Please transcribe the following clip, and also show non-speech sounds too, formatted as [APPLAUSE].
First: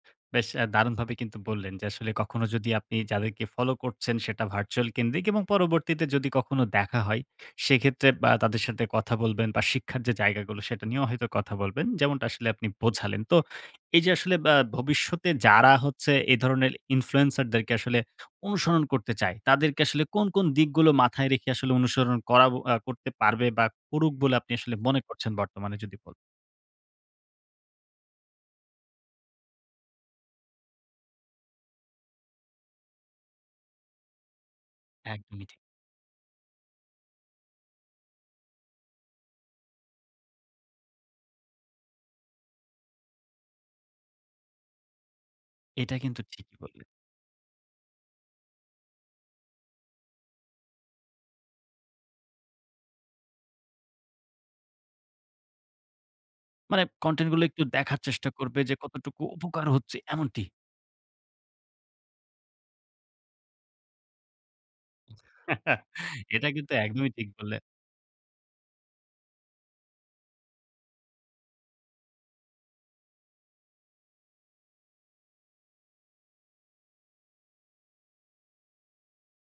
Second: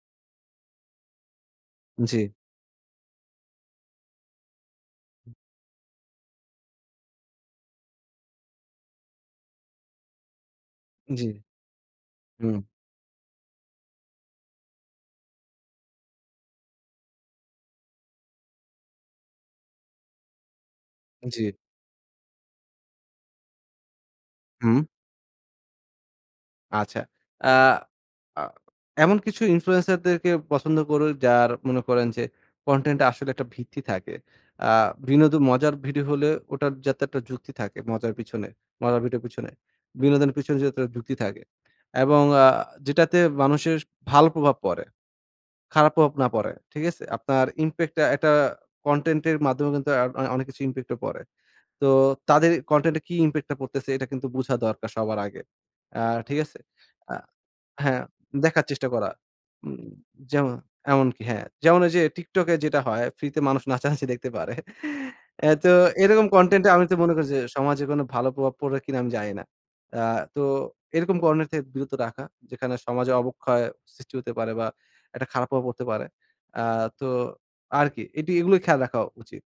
বেশ আ দারুণভাবে কিন্তু বললেন যে আসলে জি। কখনো যদি আপনি যাদেরকে ফলো করছেন সেটা ভার্চুয়াল কেন্দ্রিক এবং পরবর্তীতে যদি কখনো দেখা হয়, সেক্ষেত্রে বা তাদের সাথে কথা বলবেন বা শিক্ষার যে জায়গাগুলো সেটা নিয়েও জি, হয়তো কথা বলবেন। যেমনটা আসলে হুম। আপনি বোঝালেন। তো এইযে আসলে বা ভবিষ্যতে যারা হচ্ছে এই ধরনের Influencer দেরকে আসলে অনুসরণ করতে চায়, তাদেরকে আসলে কোন, কোন দিকগুলো মাথায় রেখে জি আসলে অনুসরণ করাব আ করতে পারবে বা করুক বলে আপনি আসলে হুম। মনে করছেন বর্তমানে যদি বলেন। আচ্ছা। আ আ এমন কিছু Influencer দেরকে পছন্দ করুক যার মনে করেন যে Content আসলে একটা ভিত্তি থাকে। আ বিনোদন একদমই ঠিক। মজার ভিডিও হলে ওটা যাতে একটা যুক্তি থাকে মজার পিছনে। মজার ভিডিও পিছনে। বিনোদনের পিছনে যাতে যুক্তি থাকে। এবং আ যেটাতে মানুষের ভালো প্রভাব পড়ে। খারাপ এটা প্রভাব কিন্তু না পড়ে, ঠিকই ঠিক বললেন। আছে? আপনার ইমপ্যাক্ট টা একটা কনটেন্ট এর মাধ্যমে কিন্তু আ অনেক কিছু ইমপ্যাক্ট ও পড়ে। তো তাদের কনটেন্ট এ কি ইমপ্যাক্ট টা পড়তেছে এটা কিন্তু বুঝা দরকার সবার আগে। আ ঠিক আছে? মানে আ কনটেন্ট গুলো একটু দেখার হ্যাঁ চেষ্টা করবে দেখার যে চেষ্টা করা। কতটুকু উপকার এম হচ্ছে এমনটি। যেমন এমনকি হ্যাঁ যেমন ওইযে টিকটকে যেটা হয় ফ্রিতে মানুষ নাচানাচি দেখতে পারে। [CHUCKLES] অ্যা তো [LAUGHS] এরকম এটা কনটেন্ট এ কিন্তু আমি তো একদমই মনে করি ঠিক যে বললেন। সমাজে কোন ভালো প্রভাব পড়বে কিনা আমি জানি না। আ তো এরকম কনটেন্ট থেকে বিরত রাখা যেখানে সমাজের অবক্ষয় সৃষ্টি হতে পারে বা একটা খারাপ প্রভাব ও পরতে পারে। আ তো আরকি এটি এগুলোই খেয়াল রাখা উচিত।